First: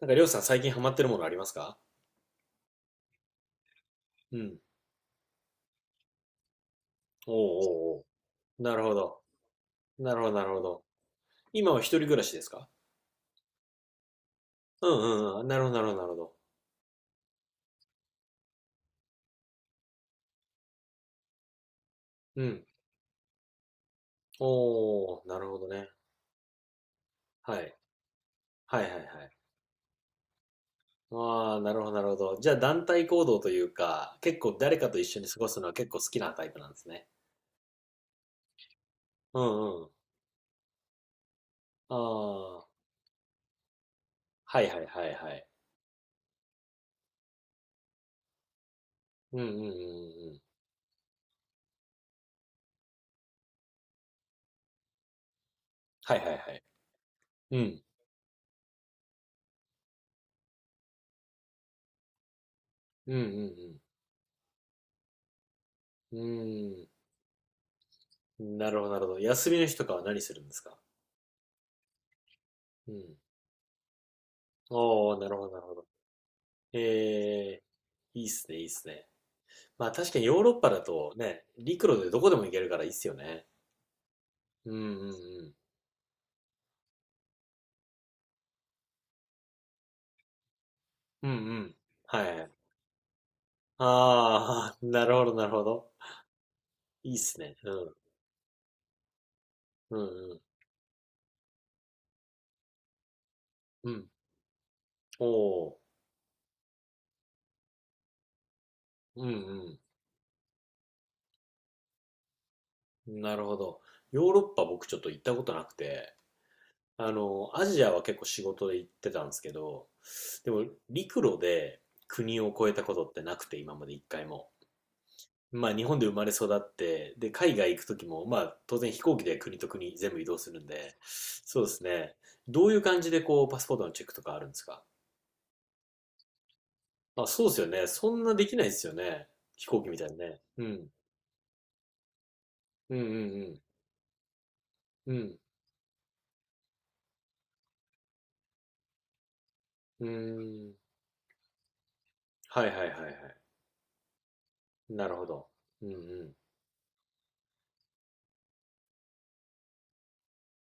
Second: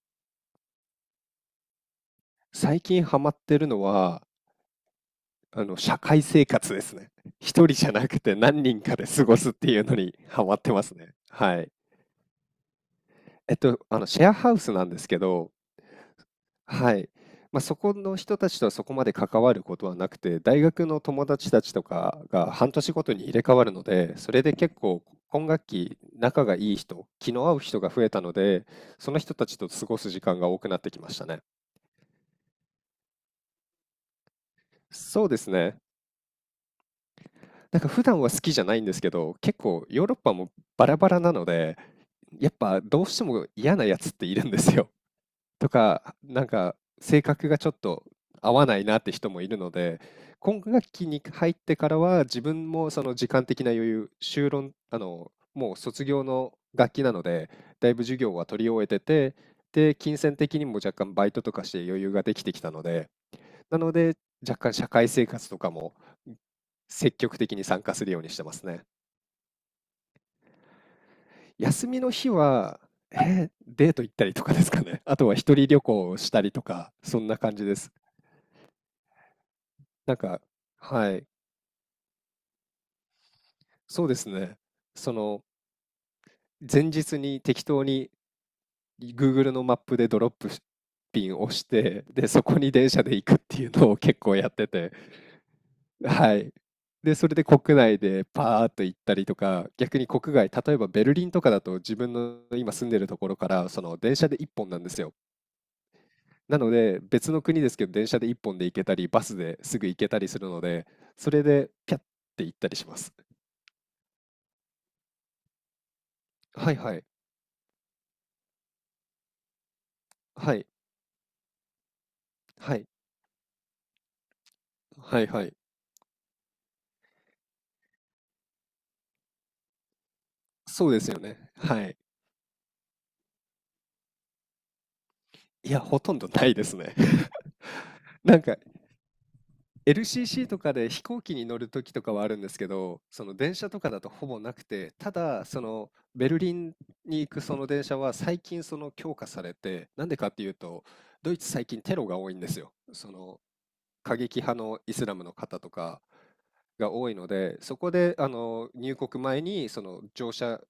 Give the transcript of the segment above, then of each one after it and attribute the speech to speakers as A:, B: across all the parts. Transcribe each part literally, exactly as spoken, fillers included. A: なんか、りょうさん最近ハマってるものありますか？
B: 最近ハマってるのは、
A: うん。
B: あの、社会生活ですね。
A: おう
B: 一人じゃ
A: おうお
B: なくて
A: う。
B: 何
A: な
B: 人
A: るほ
B: かで
A: ど。
B: 過ごすっていうの
A: な
B: に
A: るほど、な
B: ハ
A: る
B: マっ
A: ほ
B: てま
A: ど。
B: すね。はい。
A: 今は一人暮らしですか？
B: えっと、あの、シェアハウスな
A: う
B: んで
A: んう
B: すけ
A: んうん。
B: ど、
A: なるほど、なるほど、なるほど。
B: はい。まあ、そこの人たちとはそこまで関わることはなくて、大学の友達たちとか
A: う
B: が
A: ん。
B: はんとしごとに入れ替わるので、それで結構
A: おお、な
B: 今
A: るほ
B: 学
A: どね。
B: 期仲がいい人、気の合う
A: はい。
B: 人が増えたので、
A: はいはいはい。
B: その人たちと過ごす時間が多くなってきましたね。
A: ああ、なるほど、なるほど。じゃあ、団体行動というか、結構誰かと一緒
B: そ
A: に
B: うで
A: 過ご
B: す
A: すのは
B: ね。
A: 結構好きなタイプなんですね。
B: なんか普段は好きじゃないんですけど、
A: う
B: 結
A: ん
B: 構
A: うん。
B: ヨーロッパもバラバラなので、
A: あ
B: やっ
A: あ、
B: ぱどうしても嫌なやつっているんで
A: はい
B: す
A: はい
B: よ。
A: はいはい。
B: とか、なんか性格がちょっと合わないなって人
A: うん
B: も
A: う
B: い
A: ん
B: る
A: う
B: の
A: ん
B: で、
A: うん。
B: 今学期に入ってからは自分もその時間的な余裕、修論、あの、もう卒
A: はい
B: 業
A: はいは
B: の
A: い。
B: 学期なので、
A: うん。
B: だいぶ授業は取り終えてて、で、金銭的にも若干バイトとかして余裕ができてきたので、
A: うんう
B: な
A: ん
B: ので若干社会生活とかも
A: うん。
B: 積極的に参加するようにし
A: う
B: て
A: ー
B: ま
A: ん。
B: す
A: なる
B: ね。
A: ほど、なるほど。休みの日とかは何するんですか？
B: 休みの日は、
A: うん。
B: えーデート行ったりとかですかね。
A: お
B: あ
A: ー、な
B: とは
A: るほど、
B: 一
A: なる
B: 人
A: ほ
B: 旅
A: ど。
B: 行をしたりとか、そんな感
A: え
B: じです。
A: ー、いいっすね、いいっすね。まあ確
B: なん
A: かにヨ
B: か、
A: ーロッパだ
B: は
A: と
B: い、
A: ね、陸路でどこでも行けるからいいっすよね。
B: そうですね。
A: うんうんう
B: その、
A: ん。
B: 前日に適当に グーグル のマップでドロップピ
A: うんう
B: ンを押し
A: ん。
B: て、
A: は
B: で、そ
A: い。
B: こに電車で行くっていうのを結構やって
A: あー、
B: て、
A: なるほど、なるほど。
B: はい。
A: い
B: で、
A: いっ
B: それ
A: す
B: で
A: ね。う
B: 国
A: ん。
B: 内でパーっと行ったりとか、
A: う
B: 逆
A: ん
B: に
A: う
B: 国
A: ん。
B: 外、例えばベルリンとかだと自分の今住んでるところから、そ
A: う
B: の
A: ん。
B: 電車でいっぽんなんですよ。
A: おー。
B: なので、別の国ですけど、電車でいっぽんで行けたり、
A: う
B: バスで
A: ん
B: すぐ行けたりするので、それでピャッて行ったりしま
A: う
B: す。
A: ん。なるほど。ヨーロッパ僕ちょっと行ったことなくて、
B: はいはい。
A: あの、アジアは結構仕事で行ってたんですけど、で
B: は
A: も
B: い。
A: 陸路で国を越え
B: は
A: た
B: い。
A: ことってなくて、今まで一回も。
B: はいはい。
A: まあ日本で生まれ育って、で、海外行く時も、まあ当然飛行機で国と国全部移動するん
B: そう
A: で、
B: ですよね。
A: そうです
B: はい。
A: ね。どういう感じでこうパスポートのチェックとかあるんですか？
B: いや、ほとんどないですね。
A: あ、そうですよね。そんな
B: なん
A: でき
B: か、
A: ないですよね。飛行機みたいにね。
B: エルシーシー と
A: う
B: か
A: ん。
B: で飛行機に乗る時とかはあるんですけ
A: うん
B: ど、
A: う
B: その電
A: ん
B: 車とかだとほぼなくて、た
A: うん。うん。
B: だ、そのベルリンに行くその電車は最近その強化されて、
A: う
B: なんでかっていう
A: ーん。
B: と、ドイツ最近テロが多いんです
A: はいは
B: よ。
A: いはいは
B: そ
A: い。
B: の過激派のイス
A: な
B: ラ
A: るほ
B: ムの
A: ど。
B: 方と
A: うんう
B: か
A: ん。
B: が多いので、そこであの入国前にその乗車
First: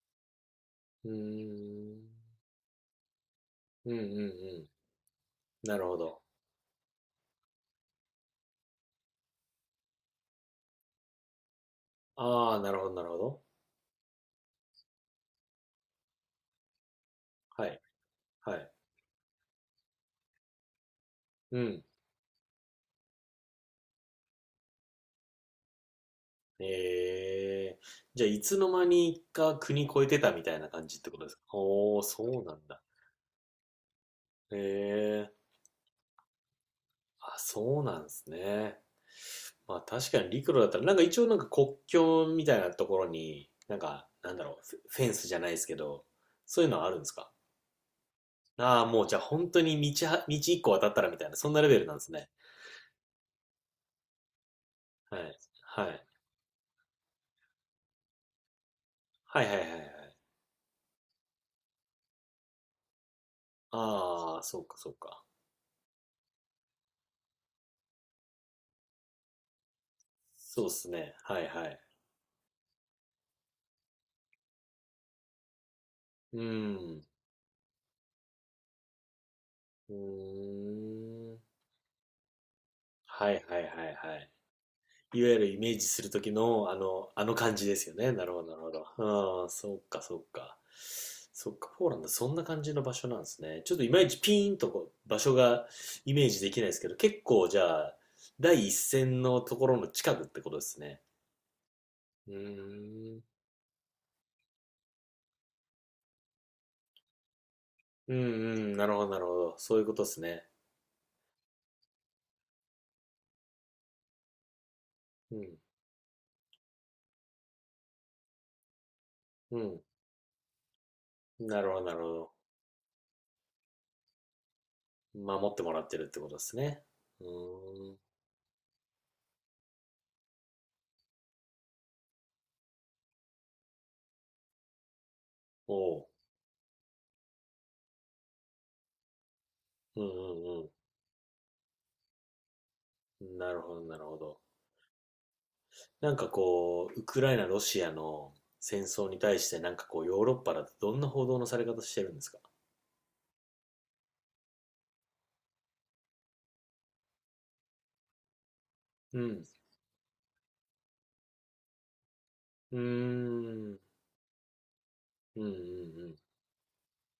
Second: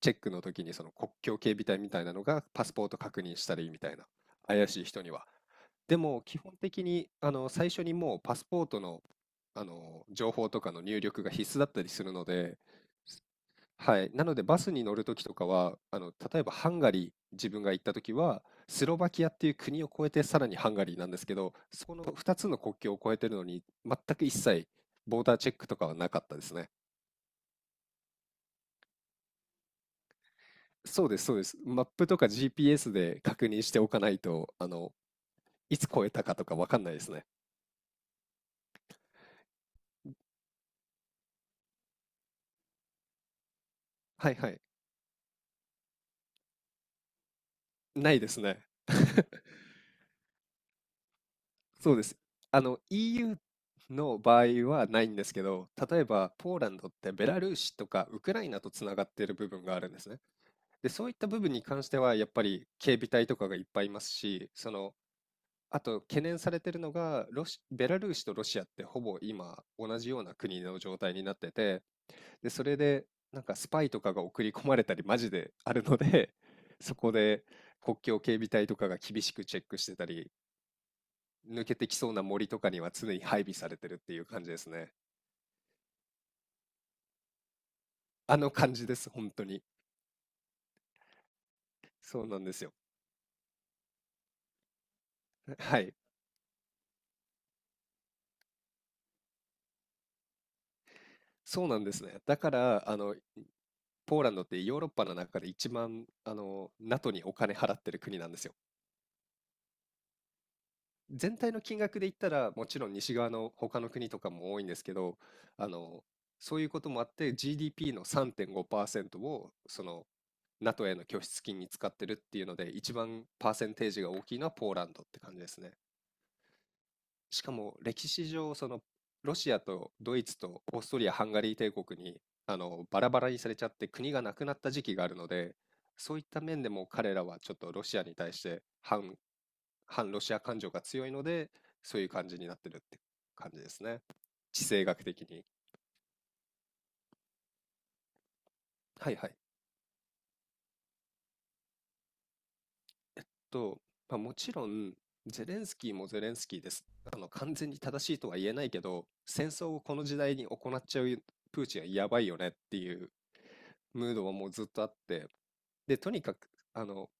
B: チェックの時にその
A: う
B: 国境警備隊み
A: ー
B: たい
A: ん。
B: なのがパスポート確認したりみた
A: う
B: い
A: んうん
B: な、
A: うん。
B: 怪しい人には。
A: なるほ
B: で
A: ど。
B: も基本的にあの最初にもうパスポートの、あの情報とかの入力が必須だったりするの
A: あ
B: で、
A: あ、なるほどなるほど。
B: はい。なのでバスに乗るときとかは、あの、例えばハンガリー、自分
A: は
B: が
A: い。
B: 行ったときは、
A: はい。
B: スロバキアっていう国を越えてさらにハンガリーなんですけど、
A: うん。
B: そこのふたつの国境を越えてるのに、全く一切ボーダーチェックとかはなかったですね。
A: ええ、じゃあいつの間にか国越えてたみたいな感じっ
B: そう
A: てこ
B: で
A: と
B: す、
A: で
B: そ
A: す
B: う
A: か？
B: です。マッ
A: おー、
B: プと
A: そ
B: か
A: うなんだ。
B: ジーピーエス で確認しておかないと、あの、
A: ええ、
B: いつ越えたかとかわかんないですね。
A: あ、そうなんですね。まあ確かに陸路だったら、なんか一応なんか国境みたいなところに、なんか、
B: は
A: な
B: い
A: んだ
B: は
A: ろう、
B: い。
A: フェフェンスじゃないですけど、そういうのはあるんですか？
B: ないですね。
A: ああー、もうじゃあ本当に道は、道一個渡ったらみたいな、そんなレベル
B: そ
A: なん
B: う
A: で
B: で
A: す
B: す。
A: ね。
B: あの、イーユー の場合はないん
A: は
B: です
A: い。
B: けど、
A: は
B: 例え
A: い。
B: ばポーランドってベラルーシとかウクライナとつながっている
A: はい
B: 部
A: はいは
B: 分
A: い
B: が
A: は
B: ある
A: い。
B: んですね。で、そういった部分に関しては、やっぱり警備隊とかがいっぱいいます
A: ああ、
B: し、
A: そう
B: そ
A: かそ
B: の、
A: うか。
B: あと懸念されてるのが、ロシ、ベラルーシとロシアってほぼ今同じような国
A: そうっ
B: の
A: す
B: 状
A: ね。
B: 態にな
A: は
B: っ
A: い
B: て
A: はい。
B: て、で、それでなんかスパイとかが送り込まれたりマジであるので、
A: う
B: そ
A: ん。
B: こで国境警備隊とかが厳しくチェックし
A: う
B: てたり、
A: ーん。
B: 抜けてきそうな森とかには常に
A: はい
B: 配備
A: はいはい
B: されてるって
A: は
B: いう
A: い。
B: 感じですね。
A: いわゆるイメージする時のあの、あの感じですよね。なる
B: あ
A: ほど
B: の
A: なるほ
B: 感じです、本
A: ど。
B: 当
A: うん、
B: に。
A: そっかそっか。そっか、ポーランド
B: そう
A: そん
B: な
A: な
B: んで
A: 感
B: す
A: じ
B: よ。
A: の場所なんですね。ちょっといまいちピーンとこう場所 が
B: はい。
A: イメージできないですけど、結構じゃあ、第一線のところの近くってことですね。
B: そうなんですね。
A: う
B: だから、あの、
A: ーん。
B: ポーランドってヨーロッパの中で一番あの NATO にお金払ってる
A: うん
B: 国
A: う
B: なんですよ。
A: ん、なるほどなるほど。そういうことですね。
B: 全体の金額で言ったらもちろん西側の他の国とかも多いんですけど、
A: うん、
B: あのそういうこともあって ジーディーピー のさんてんごパーセントを
A: う
B: その NATO への拠出
A: ん。
B: 金
A: な
B: に
A: るほど
B: 使
A: な
B: っ
A: る
B: てる
A: ほ
B: っていうので一番パーセンテージが大きいのはポーランドって
A: ど。
B: 感じ
A: 守
B: で
A: っ
B: す
A: ても
B: ね。
A: らってるってことですね。う
B: しかも
A: ーん。
B: 歴史上、そのロシアとドイツとオーストリア・ハンガリー帝国にあのバラバラにされちゃって国がなくなった時期があるので、
A: おう。
B: そういった面でも彼らはちょっとロシアに対して反、
A: うん
B: 反ロシア感
A: う
B: 情
A: ん
B: が強いので、そういう感じになってるって
A: うん。
B: 感
A: な
B: じ
A: る
B: で
A: ほど
B: す
A: な
B: ね。
A: るほど。
B: 地政学的に。
A: なんかこう、ウクライナ、ロシアの戦争
B: はい
A: に
B: はい。
A: 対してなんかこう、ヨーロッパだとどんな報道のされ方してるんですか？
B: と、まあ、もちろん、ゼレンスキーもゼレンスキーです。あの、完全に正しいとは言えないけど、
A: うん。
B: 戦争をこの時代に行っちゃうプーチンはやばいよねっ
A: う
B: て
A: ー
B: いう
A: ん。
B: ムードはもうずっとあって、
A: うんう
B: でと
A: ん
B: にかくあの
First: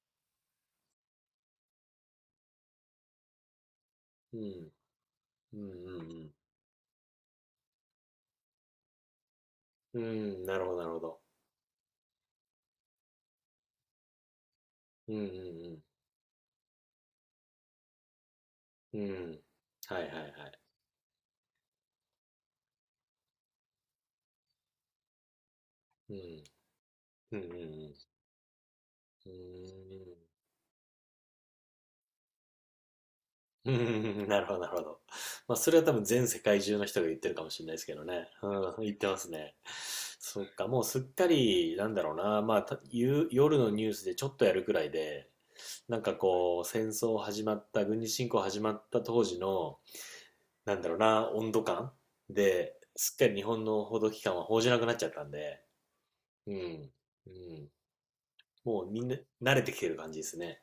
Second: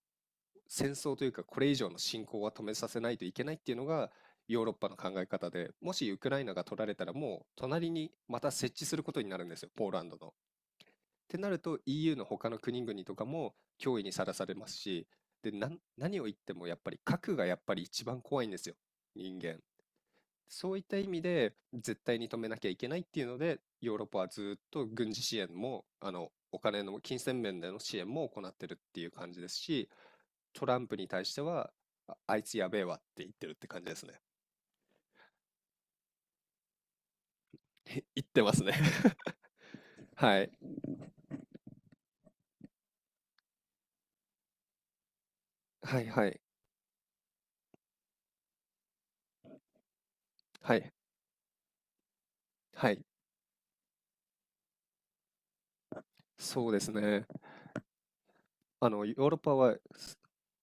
B: 戦争というかこれ以上の侵攻は止めさせないといけないっていうのが
A: う
B: ヨー
A: ん。
B: ロッパの考え方
A: うん。うん
B: で、も
A: う
B: しウク
A: ん
B: ライナが取られたらもう隣にまた設置することになるんですよ、ポー
A: う
B: ラ
A: ん。う
B: ンドの。っ
A: ん。なるほど、なるほど。
B: てなると イーユー の他の国々とかも脅威にさらされますし、
A: うんう
B: でなん
A: ん
B: 何を言ってもやっぱり核がやっぱり一番怖いんですよ
A: うん。うん。
B: 人間。
A: はいはいはい。
B: そういった意味で絶対に止めなきゃいけないっていうので、ヨーロッパはずっと軍事支援も、あの、お金の金
A: うん。
B: 銭
A: うんうんう
B: 面での支援
A: ん。
B: も行ってるっていう
A: うー
B: 感じですし、
A: ん。
B: トランプに対しては、あ、あいつやべえわって言ってるって
A: う
B: 感じですね。
A: ん。 なるほど、なるほど。まあ、それは多分全世界中の人が言ってるかもしれないです け
B: 言
A: ど
B: っ
A: ね。
B: て
A: う
B: ますね
A: ん、言ってます ね。
B: は
A: そっ
B: い。
A: か、もうすっかり、なんだろうな、まあ、た夕夜のニュースでちょっとやるくらいで、な
B: は
A: ん
B: い
A: か
B: はい。
A: こう、戦争始まった、軍事侵攻始まった当時の、な
B: は
A: んだ
B: い。
A: ろうな、温度感で、
B: はい。
A: すっかり日本の報道機関は報じなくなっちゃったんで、う
B: そうです
A: ん、
B: ね。
A: うん、もう
B: あ
A: み
B: の、
A: ん
B: ヨ
A: な
B: ーロッ
A: 慣
B: パ
A: れて
B: は
A: きてる感じですね。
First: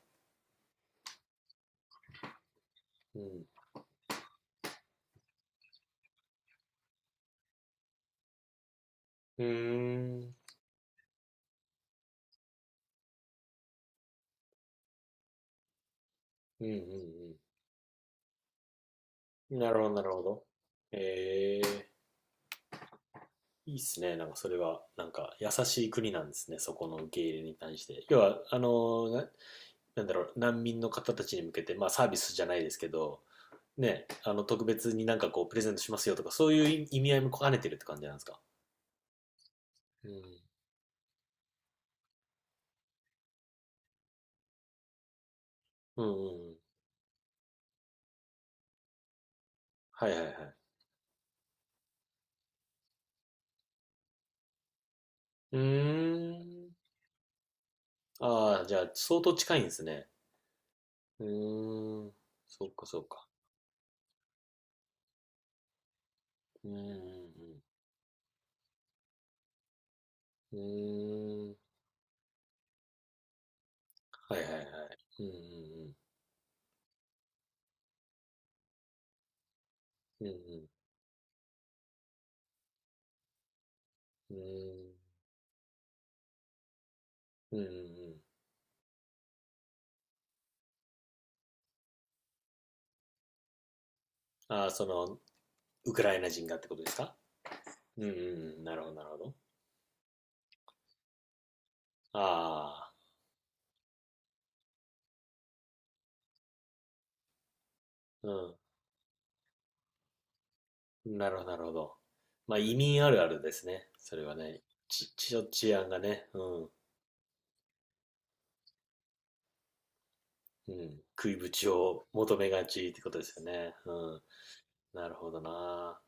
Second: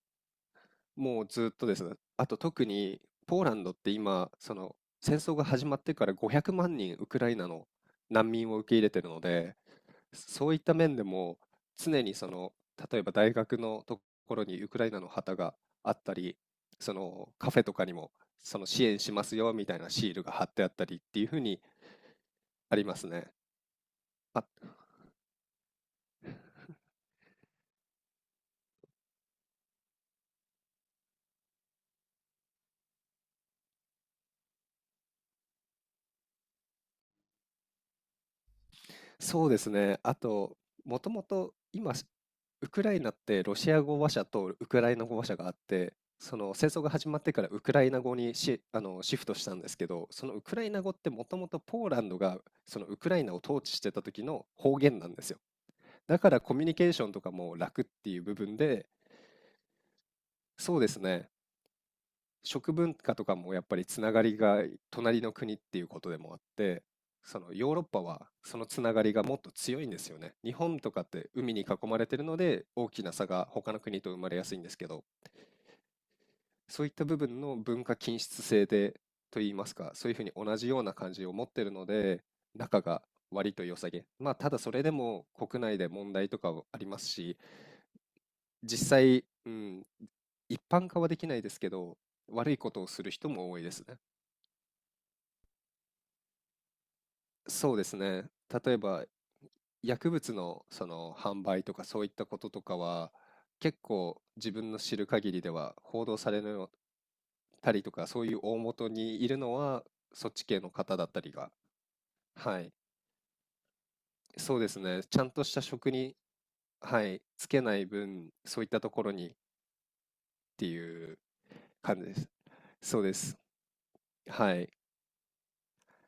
B: もうずっとですね。あと特に
A: う
B: ポー
A: ん、
B: ランドって今、その戦争が始まってからごひゃくまん人ウクライナの難民を受け入れてるの
A: うー
B: で、
A: ん、うん、
B: そういった面でも常にその例えば大学のところにウクライナの旗があったり、
A: うん、う
B: その
A: ん。
B: カフェとかにもその支援しますよみ
A: な
B: た
A: る
B: い
A: ほ
B: な
A: ど、な
B: シ
A: る
B: ー
A: ほ
B: ルが
A: ど。
B: 貼ってあったりっていうふう
A: え
B: に
A: え、
B: ありますね。
A: いいっすね。なんかそれ
B: あ、
A: は、なんか優しい国なんですね。そこの受け入れに対して。要は、あのな、なんだろう、難民の方たちに向けて、まあサービスじゃないですけど、ね、あの、特別になんかこう、プレゼントしますよとか、そういう意味合いも兼ねてるって感じなんですか？
B: そうですね。
A: う
B: あ
A: ん。
B: と、もともと今、ウクライナってロシア語話者とウクライナ語話者があって、
A: うんうん
B: そ
A: う
B: の
A: ん。
B: 戦争が始まってからウクライナ語にシ、あの、シフトしたんですけ
A: は
B: ど、
A: いはい
B: そ
A: はい。
B: のウクライナ語ってもともとポーランドがそのウクライナを統治してた時の方言なんですよ。
A: う
B: だからコミ
A: ー
B: ュニ
A: ん。
B: ケーションとかも楽っていう部分
A: ああ、じゃ
B: で、
A: あ、相当近いんですね。
B: そうです
A: う
B: ね。
A: ーん。そう
B: 食
A: か
B: 文
A: そう
B: 化と
A: か。
B: かもやっぱりつながりが隣の国っていうことでもあっ
A: うー
B: て、その
A: ん。
B: ヨーロッパはそのつながりがもっと強いんですよね。日
A: う
B: 本とかって
A: ー
B: 海
A: ん。
B: に囲まれてるので大きな差が他の国と生ま
A: は
B: れ
A: い
B: や
A: はい
B: す
A: は
B: いん
A: い。
B: ですけど、
A: うんうんうん。
B: そういった部分の文化均質性でといいますか、そういうふう
A: うんう
B: に同
A: ん
B: じような感じを持ってるので、仲が割と良さげ。ま
A: う
B: あただそれ
A: ん
B: でも国内で問題とかはありますし、
A: うんうん。
B: 実際、うん、一般化はできないですけど、悪いことをする人も多いですね。
A: ああ、その、ウクライナ人がってことですか？
B: そうです
A: うんうんう
B: ね。
A: ん、
B: 例
A: な
B: え
A: るほど、な
B: ば、
A: るほど。
B: 薬物のその販売とかそういったこととか
A: ああ、
B: は、結構自分の知る限りでは報道されるたりとか、そういう
A: う
B: 大元にいるのは、そっち系の方だっ
A: ん、
B: た
A: な
B: り
A: るほど、
B: が、
A: なるほど。まあ、
B: はい、
A: 移民あるあるですね。それは
B: そ
A: ね、
B: うですね。
A: ち、
B: ちゃんと
A: ち、
B: した
A: 治安
B: 職
A: が
B: に、
A: ね、うん、
B: はい、つけない分、そういったところにって
A: うん、
B: いう
A: 食いぶち
B: 感
A: を
B: じです。
A: 求めがちっ
B: そ
A: て
B: う
A: こ
B: で
A: とで
B: す。
A: すよね。うん、
B: はい。
A: なるほどな。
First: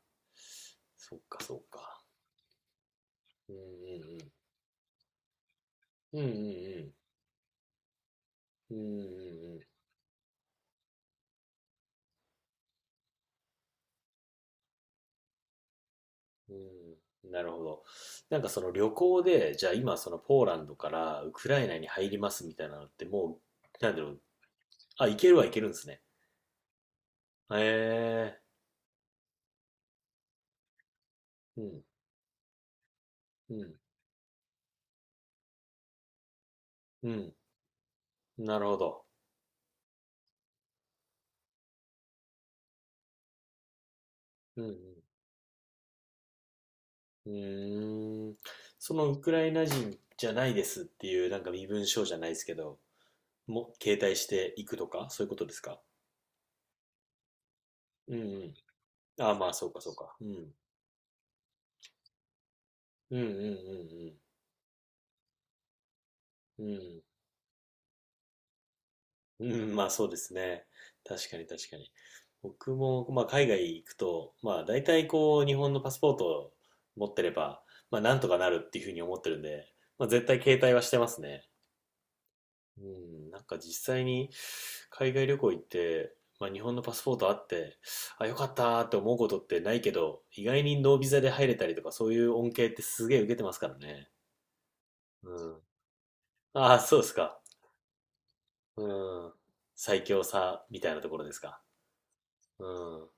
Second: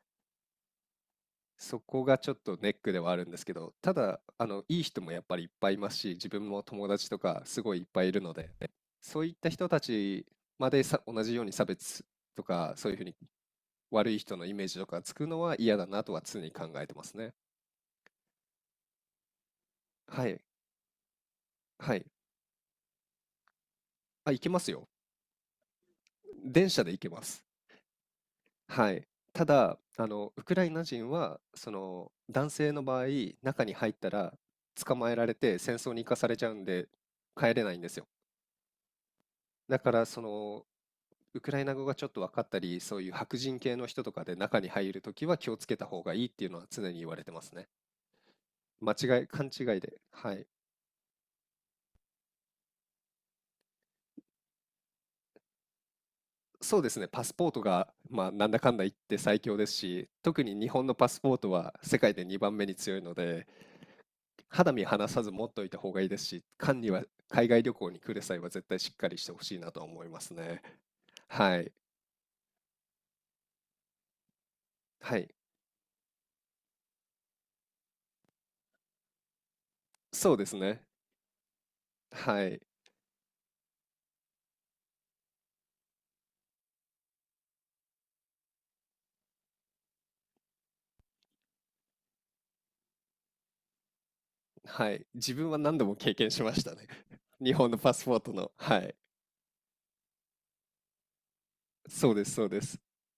A: そっか、そっ
B: そ
A: か。
B: こがちょっとネックではあるんです
A: う
B: けど、た
A: ん
B: だ、あの、いい人もやっぱりいっぱいいますし、
A: うんうん。
B: 自
A: うんう
B: 分も友
A: ん
B: 達とかすごいいっぱいいるので、
A: うん。うんうん
B: そういった
A: う
B: 人
A: ん。
B: たちまでさ、同じように差別とか、そういうふうに悪い人のイメージとかつくのは嫌だなとは常に
A: う
B: 考えてます
A: ん、
B: ね。
A: なるほど。なんかその旅行で、じゃあ今その
B: はい、
A: ポーランドからウクライナに
B: はい。
A: 入りますみたいなのってもう、なんだろう。
B: あ、行けますよ。
A: あ、行けるは行けるんですね。
B: 電車で行けます。
A: へえ。
B: はい。ただ、あの、ウクライナ人は、
A: う
B: そ
A: ん、
B: の、男性の場合、
A: う
B: 中
A: ん、
B: に入ったら捕まえられて戦争に行かされちゃうんで、
A: うん。
B: 帰れないんですよ。
A: なるほど。
B: だからそのウクライナ語がちょっと分かったり、そういう白人系の人とかで中
A: う
B: に
A: ん、
B: 入るときは気をつけた方がいいっていうのは常に言われ
A: う
B: て
A: ん。う
B: ますね。
A: ーん。
B: 間
A: そのウ
B: 違い、
A: クラ
B: 勘
A: イ
B: 違
A: ナ
B: い
A: 人
B: で。
A: じゃ
B: は
A: な
B: い。
A: いですっていう、なんか身分証じゃないですけど、も、携帯していくとか、そういうことですか？
B: そうですね、パスポートが、
A: うん、う
B: まあ、なん
A: ん。
B: だかんだ言って
A: ああ、
B: 最
A: まあ、
B: 強
A: そ
B: で
A: う
B: す
A: か、そう
B: し、
A: か。う
B: 特
A: ん。
B: に日本のパスポートは世界でにばんめに強いの
A: うん、う
B: で、
A: ん、
B: 肌身離さず持っといた方がいいですし、
A: うん、うん。う
B: 管に
A: ん。
B: は海外旅行に来る際は絶対しっかりしてほ
A: う
B: しいな
A: ん、
B: と
A: まあ
B: 思
A: そう
B: い
A: で
B: ます
A: す
B: ね。
A: ね。確かに
B: は
A: 確
B: い。
A: かに。僕も、まあ、海外行くと、まあ大体
B: はい。
A: こう日本のパスポートを持ってれば、まあなんとかなるっていうふうに思ってるんで、まあ絶
B: そう
A: 対
B: です
A: 携帯は
B: ね。
A: してますね。
B: はい。
A: うん、なんか実際に海外旅行行って、まあ日本のパスポートあって、あ、よかったーって思うことってないけど、意外にノービザで入れたりとかそういう恩恵ってすげえ受けてますからね。
B: はい。
A: う
B: 自分は
A: ん。
B: 何度も経験しまし
A: あ
B: た
A: あ、
B: ね。
A: そうです か。
B: 日本のパスポートの。は
A: う
B: い。
A: ん。最強さみたいなところですか。
B: そうですそうで
A: う
B: す。
A: ん。